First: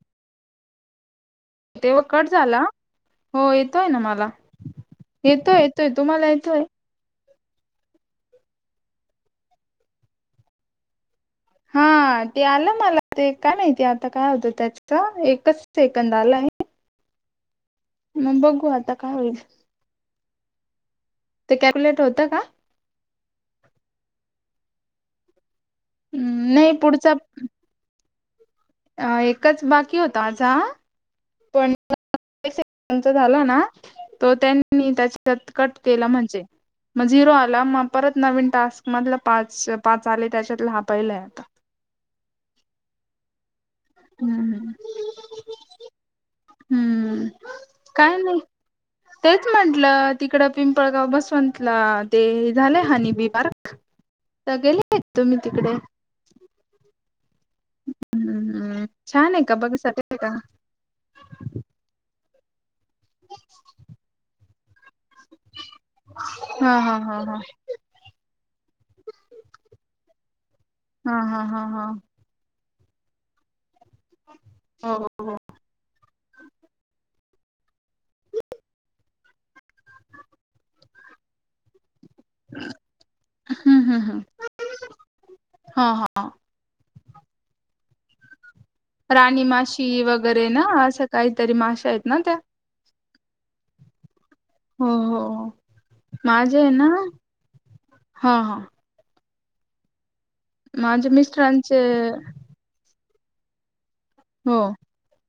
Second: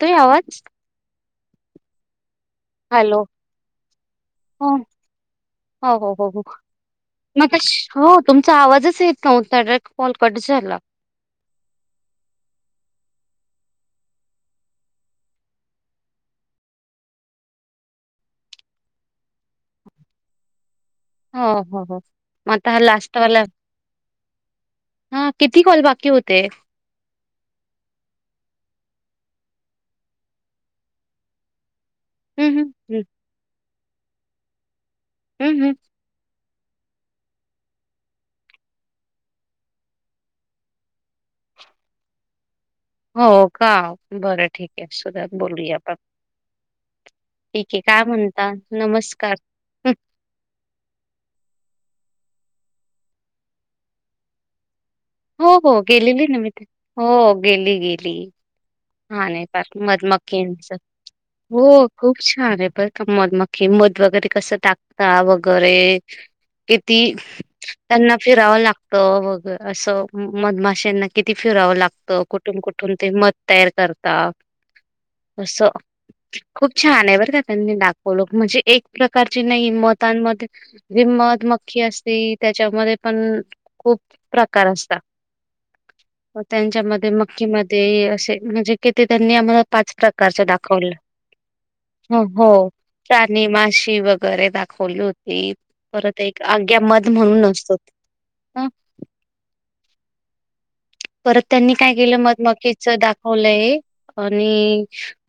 तोय आवाज? तेव्हा कट झाला. हॅलो हो येतोय ना मला. हो येतोय येतोय. हो हो तुम्हाला हो हो येतोय? मगाशी हो तुमचा आवाजच येत नव्हता डायरेक्ट कॉल कट झाला. हां ते आलं मला ते काय माहिती आता काय होतं त्याच एकच सेकंद आलं आहे. मग बघू आता काय होईल? ते हो हो हो कॅल्क्युलेट होतं का मता ह लास्ट वाला हां किती कॉल बाकी? होते हम्म नाही पुढचा अ एकच बाकी होता माझा पण हम्म हम्म हम्म झालं ना तो त्यांनी त्याच्यात हम्म हम्म. कट केला म्हणजे. मग झिरो आला मग परत नवीन टास्क मधलं पाच पाच आले त्याच्यातला ह पाहिलाय आता. हो का बरं ठीक हम्म आहे असु द्यात बोलूया आपण. हम्म. ठीक आहे. काय म्हणता? नमस्कार. हं, तिकड पिंपळगाव बसवंतला ते झालंय हनी बी पार्क तर गेले तुम्ही हो तिकडे हो गेलेली ना मी ते हो गेली गेली. हम्म छान आहे हानी का पार्क बघायसाठी मध आहे का मखीनच. हो खूप छान आहे बरका म मध वगैरे कसं टाक ता वगैरे हा हा किती हा हा त्यांना फिरावं लागतं वग असं मधमाश्यांना हा किती हा हा फिरावं हा लागतं? कुठून कुठून ते मध तयार करतात हो हो असं. खूप छान आहे बरं का त्यांनी दाखवल म्हणजे एक प्रकारची नाही मतांमध्ये [unintelligible] मत मग खी असती त्याच्यामध्ये पण हम्म खूप हम्म हम्म प्रकार असतात. हा हा मग त्यांच्यामध्ये मग किंवा ते असे म्हणजे किती त्यांनी राणी आम्हाला माशी पाच प्रकारच्या वगैरे ना दाखवल्या असं काहीतरी माशा आहेत ना हो त्या हो. राणी माशी वगैरे दाख हो खली हो हो होती परत एक माझे आहे आग्या ना मध म्हणून असतो तो हा हा अं माझे परत त्यांनी मिस्टरांचे काय केलं मध मख्खी दाखवलंय हो आणि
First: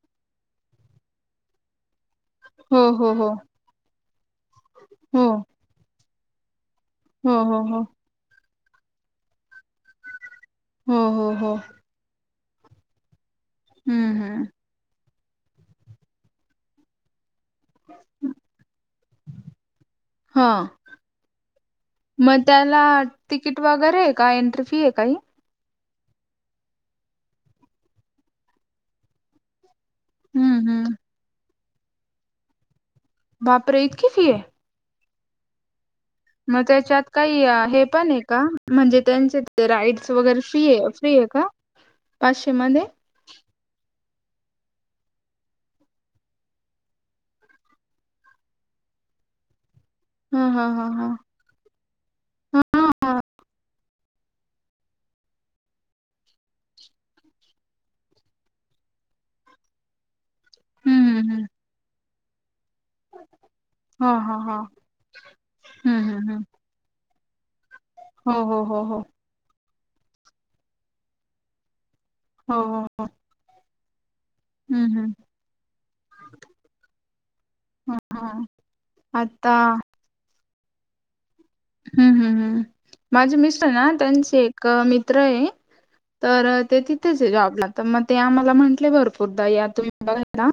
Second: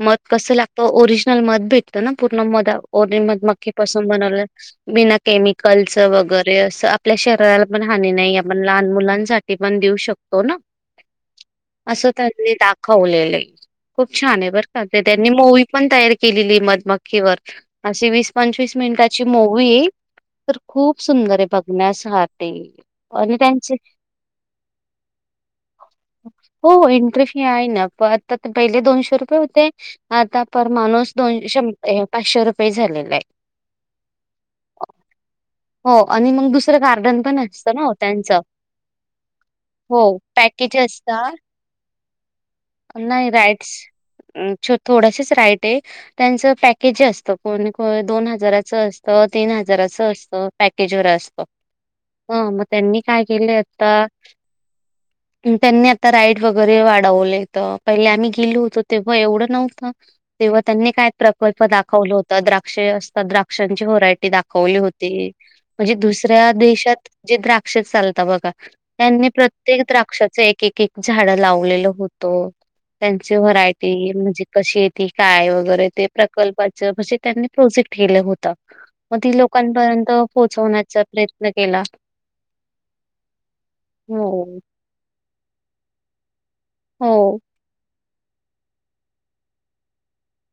मध कसं लागत ओरिजिनल मध भेट तो ना पूर्ण मध हो हो हो [unintelligible] मखी पासून बनवलेलं बिना हो केमिकल, कल्च वगैरे असं आपल्या हो हो शरीराला हो पण हानी नाही आपण लहान मुलांसाठी पण देऊ शकतो ना. हो हो हो. असं त्यांनी दाखवलेलं आहे हम्म खूप छान हम्म आहे बर. त्यांनी मुव्ही पण तयार केलेली आहे मध मक्खीवर. अशी वीस पंचवीस मिनिटाची मुव्ही. हा तर खूप सुंदर आहे बघण्या सा मग त्याला तिकीट वगैरे. का एंट्री फी आहे काही? हो एंट्री फी आहे ना प आता पहिले दोनशे रुपये होते. आता पर हम्म हम्म माणूस दोन शं पाचशे रुपये झालेले आहे. बाप रे इतकी फी आहे. हो आणि मग दुसरं त्याच्यात गार्डन पण काही असतं ना हे हो पण आहे त्यांचं का म्हणजे त्याचे राईड हो वगैरे फ्री पॅकेज आहे? फी आहे असतात. का पाचशेमध्ये? नाही राईटस छो थोडसच राईट आहे. त्यांच पॅकेज असत को दोन हजाराचं असतं तीन हजार हजाराचा असत हा हा हा हा पॅकेजवर असत हम्म मग त्यांनी काय केलय आता त्यांनी आता राईड वगैरे वाढवले. पहिले आम्ही गेलो होतो तेव्हा एवढं नव्हतं तेव्हा त्यांनी हम्म काय हम्म हम्म प्रकल्प दाखवला होत. द्राक्ष असतात द्राक्षांची हा व्हरायटी हा हा दाखवली होती म्हणजे हम्म हम्म हम्म दुसऱ्या देशात जे द्राक्ष चालतात हो बघा हो हो हो त्यांनी प्रे प्रत्येक द्राक्षाच एक एक झाड लावलेल होत हो हो त्यांची व्हरायटी म्हणजे कशी हम्म आहे त हम्म काय वगैरे ते प्रकल्पाच म्हजे त्यांनी प्रोजेक्ट केलं हा होत. मग ती आता लोकांपर्यंत पोहोचवण्याच चा प्रयत्न केला. हम्म हम्म हम्म माझी मिस्टर ना त्यांचे हो एक मित्र आहे तर ते हो तिथेच आहे जॉबला तर मग ते आम्हाला म्हटले भरपूरदा या तुम्ही बघायला.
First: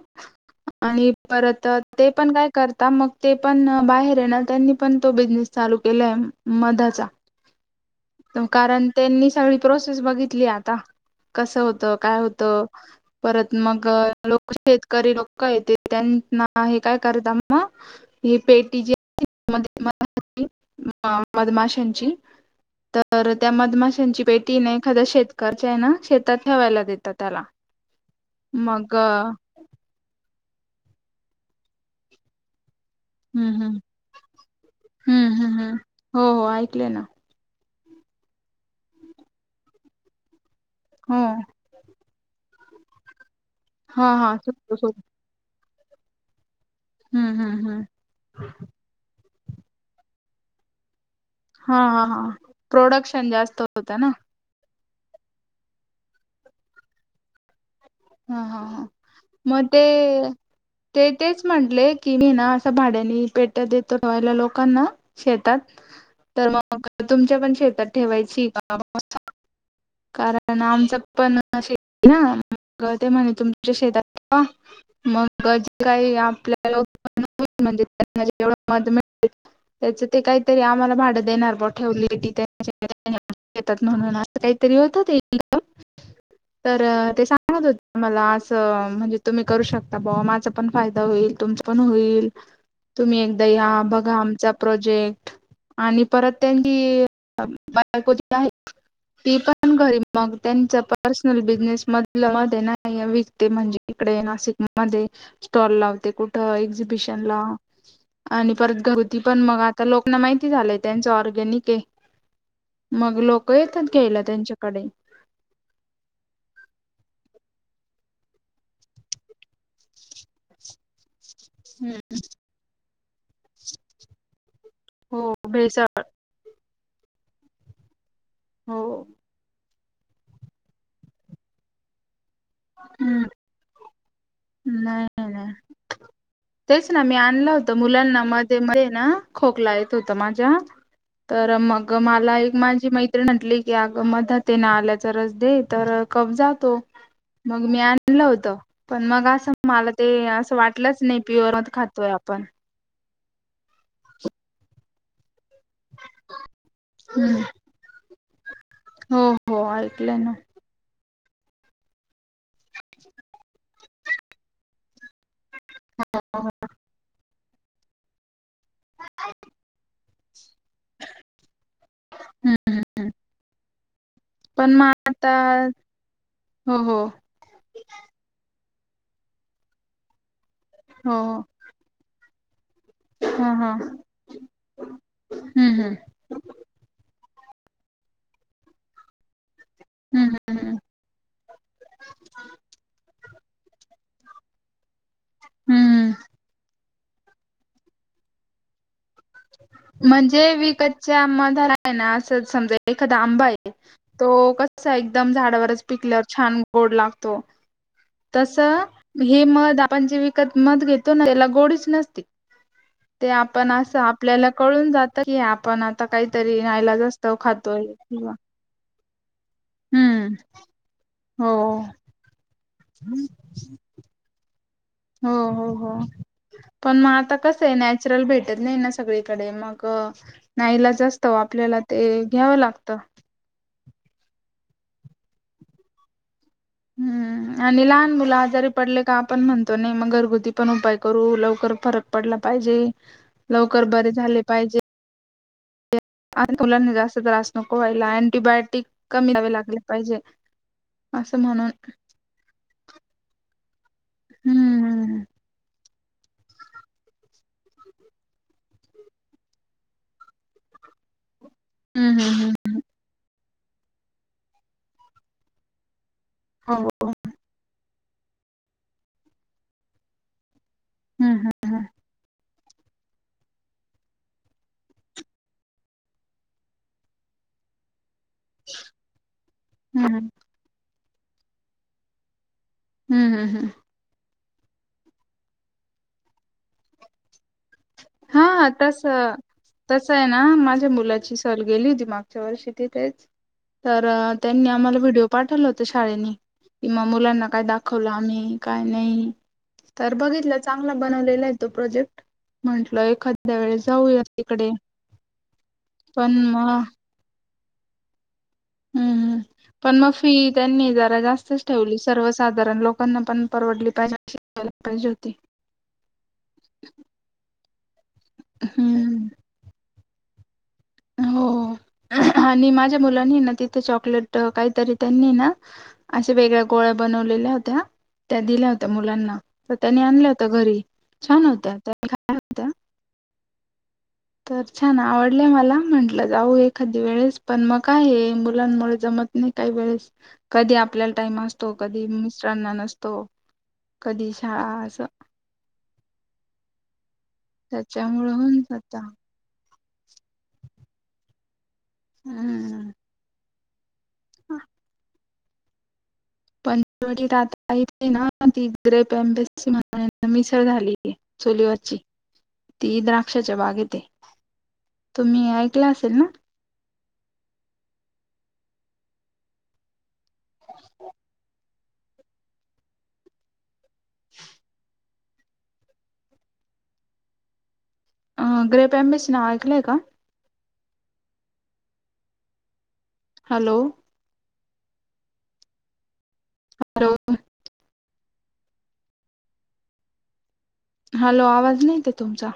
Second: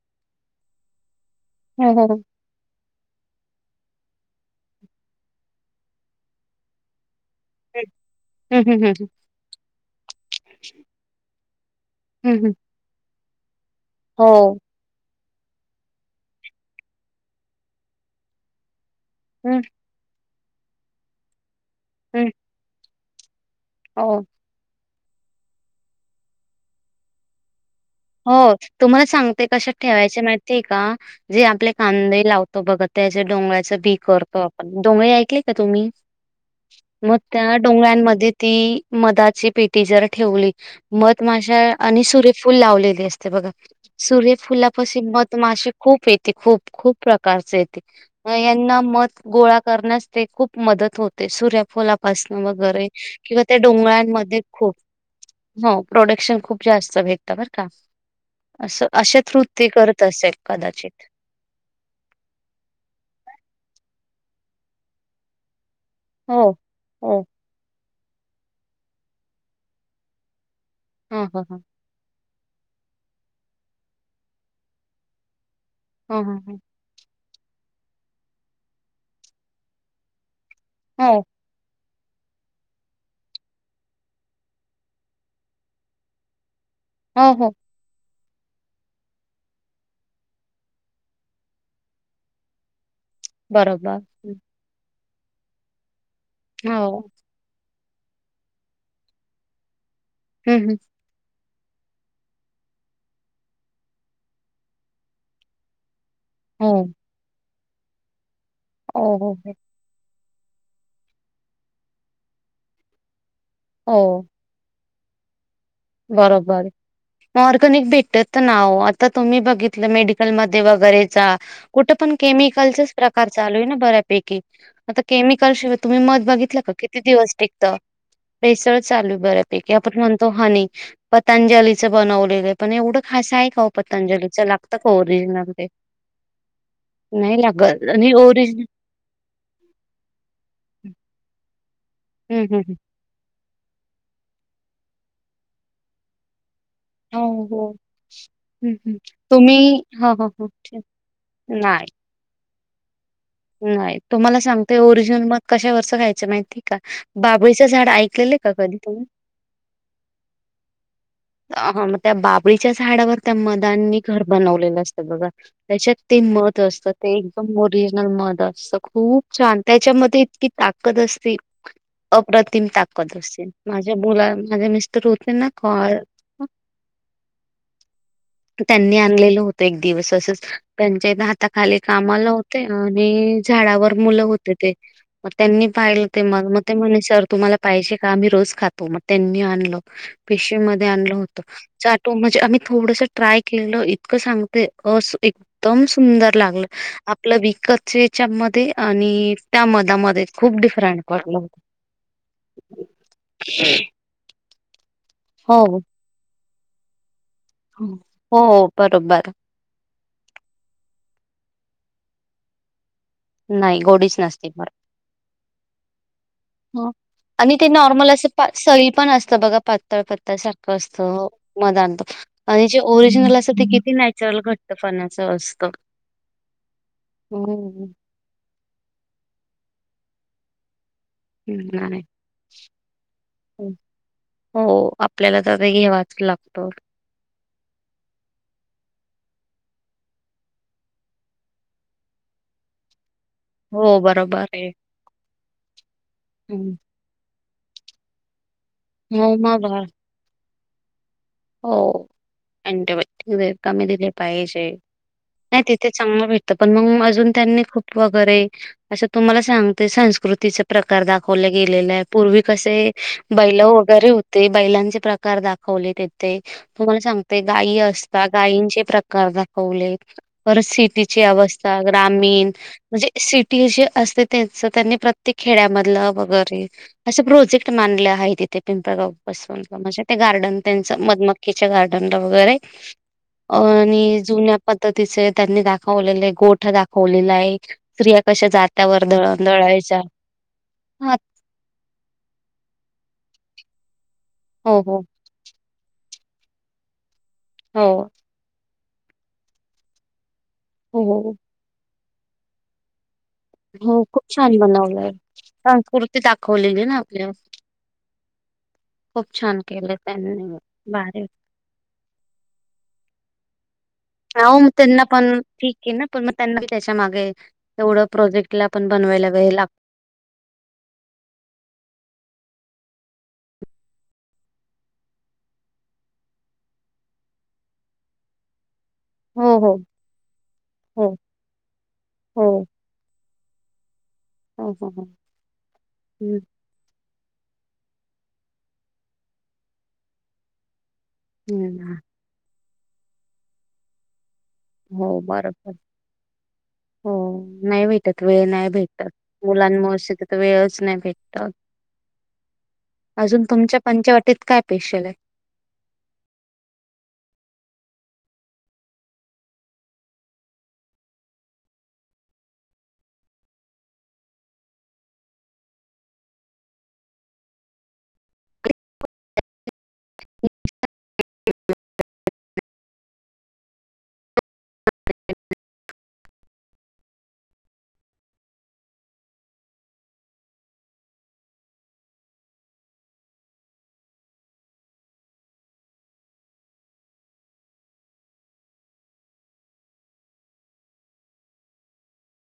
आणि परत हो हो ते हो. पण काय करता मग ते पण बाहेर ये ना त्यांनी पण तो बिझनेस चालू केलाय मधाचा. हम्म हम्म कारण हम्म. त्यांनी सगळी प्रोसेस बघितली आता कसं होतं काय हं, होत. हं. परत मग हो. लोक शेतकरी लोक, का येत त्यांना हे काय करत मग ही पेटी जी आहे हं, न [unintelligible] म मधमाशांची. हं. तर त्या हो, मधमाशांची पेटी नाही एखाद्या शेतकच्या आहे ना शेतात ठेवायला देतात त्याला. हो मग तुम्हाला हम्म सांगते कशात ठेवायचे माहितीय का जे आपले कांदे लाव तो बघत त्याच्या हम्म डोंगळ्याचं बी करतो आपण, डोंगळे हम्म ऐकले का हम्म हम्म तुम्ही? हो हो ऐकले ना मग- त्या डोंगळ्यांमध्ये ती मधाची पेटी जर ठेवली हो मध माशा- आणि सूर्यफुल लावलेली असते बघा हा हा सूर्यफुलापशी मध- माशी खूप येते खूप खूप हम्म प्रकारचे हम्म येते हम्म यांना मध, गोळा करण्यास ते खूप मदत होते. सूर्या हा हा हा फुलापासून वगैरे प्रोडक्शन किंवा त्या जास्त होत ना डोंगळांमध्ये खूप, हो प्रोडक्शन खूप जास्त भेटत बर का. हा हा हा असं आशा थ्रुत मग ते करत असेल कदाचित. ते तेच म्हटले की मी ना असं भाड्यानी पेट्या देतो ठेवायला लोकांना शेतात. हो, तर मग हो. तुमच्या पण शेतात ठेवायची का मग? कारण आमच्यात हां, पण हां, हां. शेती- ना म ते म्हणे तुमच्या शेतात ठेवा मग. जे काही हां, हां, हां. आपल्या म्हणजे त्यांना जेवढं मध मिळेल. [inaudible] त्याचं ते काहीतरी आम्हाला हो, भाडं देणार. ठेवलीेतात म्हणून असं काहीतरी होतात. [unintelligible] तर ते हो, हो. सांगत होते- मला असं म्हणजे तुम्ही करू शकता ब माझ पण फायदा होईल तुमच पण होईल. तुम्ही एकदा या बरोबर. बघा आमचा प्रोजेक्ट आणि परत हं, त्यांनी, हो. बायको आहे ती पण घरी मग हं, त्यांच हं. पन. [unintelligible] पर्सनल बिझनेस मधलं मध्ये नाही विकते म्हणजे इकडे नाशिक मध्ये- स्टॉल लावते कुठ हो. एक्झिबिशन ला आणि परत हो, घरती हो, पण हो. मग आ- तर लोकांना माहिती झालंय त्यांचं ऑर्गॅनिक आहे, मग लोक येतात घायला. हो, त्यांच्याकडे बरोबर. मऑर्गनिक भेटत नाव आता तुम्ही बघितलं मेडिकलमध्येध्ये वगैरेचा, कुठं पण केमिकलचाच प्रकार चालू आहे ना बऱ्यांपैकी. आता हो केमिकल शिवाय भेसळ तुम्ही मध बघितलं का किती दिवस टिकत भेसळ हो चालू आहे बऱ्यापैकी. की आपण म्हणतो हानी पतंजलीच बनवलेलं. पण एवढं हम्म खासं आहे का ओ पतंजलीचं लागतं का नाही ओरिजिनल नाही ते, तेच ना मी नाही आणलं होतं लागत आणि मुलांना मध्ये ओरिजनल. मध्ये ना खोकला येत होत माझ्या तर मग मला एक हम्म हम्म माझी मै- त्रीण म्हटली की अग मध ते ना आल्याचा रस दे तर कब जातो. हो मग हो मी आणलं होत हम्म हम्म पण मग असं तुम्ही मला ते हा हा हा असं ठीक वाटलंच नाही प्युअर म नाही खातोय आपण, पण [inaudible] नाही तुम्हाला सांगतेय ओरिजिनल मध कशावरच खायचं माहिती का बाबळी- झाड ऐकलेले का कधी? हो हो ऐकलं ना. आ हा मग त्या बाबळीच्या झाडावर त्या मदांनी घर बनवलेलं असतं बघा. त्याच्यात ते मध असतं ते- ओरिजनल मध असतं खूप छान त्याच्यामध्ये इतकी ताकद असते. अप्रतिम ताकद असते, माझ्या मुला माझे मिस्टर होते ना- ह ह त्यांनी आणलेल होत एक दिवस अस हो त्यांच्या हो हाताखाली- कामाला होते आणि ह ह झाडावर मुलं होते ते त्यांनी हम्म हम्म पाहि- ते मग ते म्हणे सर तुम्हाला पाहिजे का? आम्ही रोज खातो मग त्यांनी आणलं हम्म पिशवी मध्ये - म्हणजे आम्ही थोडस ट्राय केलं इतकं सांगते अस एकदम हम्म हम्म सुंदर लागलं आपलं विकत याच्यामध्ये आणि त्या मधामध्ये म्हणजे खूप डिफरंट विकतच्या वाटलं मधार आहे ना असं समजा एखादा आंबा आहे तो कसा एकदम हो झाडावरच पिकल्यावर छान ड लागतो तस हो बरोबर हे म आपण जे विकत मध घेतो ना त्याला गोडीच नसती ते आपण नाही असं गोडीच आपल्याला नसते क बर जात क आपण काहीतरी नाईलाज असतो आणि ते खातोय नॉर्मल किंवा असं सळी पण असतं बघा पातळ हम्म पळ सारखं असतं हो म आणतो आणि जे ओरिजिनल असं ते किती नॅचरल घट हो हो हो पण मग आता कस हो आहे चरल भेटत नाही ना सगळीकडे मग नाहीला जास्त ह [unintelligible] हो आपल्याला तरी घेवाच लागतो हम्म आणि लहान मुलं आजारी पडले का आपण म्हणतो नाही मग घरगुती पण उपाय करू लवकर फरक पडला पाहिजे लवकर हो बरे बरोबर झाले आहे पाहिजे हं. मुलांना जास्त त्रास नको व्हायला अँटीबायोटिक कमी हो जावे मग लागले पाहिजे असं म्हणून हो कमी दिले पाहिजे हम्म नाही [unintelligible] ते चांगलं भेटतं पण मग अजून त्यांनी खूप वगैरे असं तुम्हाला सांगते संस्कृतीच. प्रकार दाखवले गेलेला आहे हम्म पूर्वी हम्म कसे बैल वगैरे होते बैलांचे प्रकार दाखवले हो तुम्हाला हो सांगते गायी असत गायींचे प्रकार दाखवले शेतीचे हम्म हम्म अवस्था ग्रामीण म्हणजे सिटी जे असते, त्याच त्यांनी प्रत्येक खेड्यामधलं वगैरे असे प्रोजेक्ट मानले हाय ते ते पिंपळगाव बसवल का म्हंजे ते हम्म गार्डन त्यांचं मधमक्कीचे गार्डनला वगैरे. हम्म हम्म हम्म अआणि जुन्या पद्धतीचे त्यांनी दाखवलेले गोठ दाखवलेला आहे एक. स्त्रिया कशा हा तस जात्यावर दळण दळायच्या. हां काल गेली होती मागच्या वर्षी तिथेच, तरअ त्यांनी हो आम्हाला हो व्हिडओ पाठवलं होतं शाळेनी तुम्हा मुलांना काय हो दाखवलं आम्ही काय नाही. तर बघितलं चांगला हो हो बनवलेला आहे तो प्रोजेक्ट. म्हंटलं एखाद हो खूप छान बनवलंय. संस्कृती पण मग दाखवलेली ना आपल्यावर. हंम हंम, छान केलं पण मग फी त्यांनी जरा भारी जास्तच ठेवली सर्वसाधारण लोकांना पण परवडली पाहिजे. अशी ह म ठेवायला तेना पाहिजे पण होती ठीके ना पण मग त्यांना त्याच्या मागे तेवढं प्रोजेक्टला पण हम्म बनवायला वळ लागत हो आणि माझ्या मुलांनी ना तिथे चॉकलेट काहीतरी त्यांनी ना अशा वेगळ्या गोळ्या बनवलेल्या होत्या त्या दिल्या होत्या त्या मुलांना, हो तर हो त्यांनी आणल्या होत्या घरी, हो छान होत्या. त्यानी आणल्या हो होत्या. तर हो हो छान हो आवडल्या मला, म्हंटलं हम्म जाऊ एखाद वेळेस. पण मग काय आहे मुलांनमुळे जमत नाही काही वेळेस ह. कधी आपल्याला टाइम असतो हम्म कधी मिस्टरांना नसतो, कधी शाळा असं हो बरोबर, हो नाही भेटत त्याच्यामुळे वेळ होऊन नाही जात भेटत. मुलांमुळे सतत वेळच नाही भेटत. हम्म अजून तुमच्यात पंचवटीत काय पेशल आहे? पंचवटीत आता इथे ना ती ग्रेट बाॅंबेची [unintelligible] मिसळ झाली. चुलीवरची ती द्राक्षाच्या बागेत आहे. तुम्ही ऐकलं असेल ना? [unintelligible] [unintelligible] [unintelligible] ना ग्रेप एम्बस नाव ऐकलंय का? हॅलो! [unintelligible] हॅलो! आवाज नाही येत आहे तुमचा.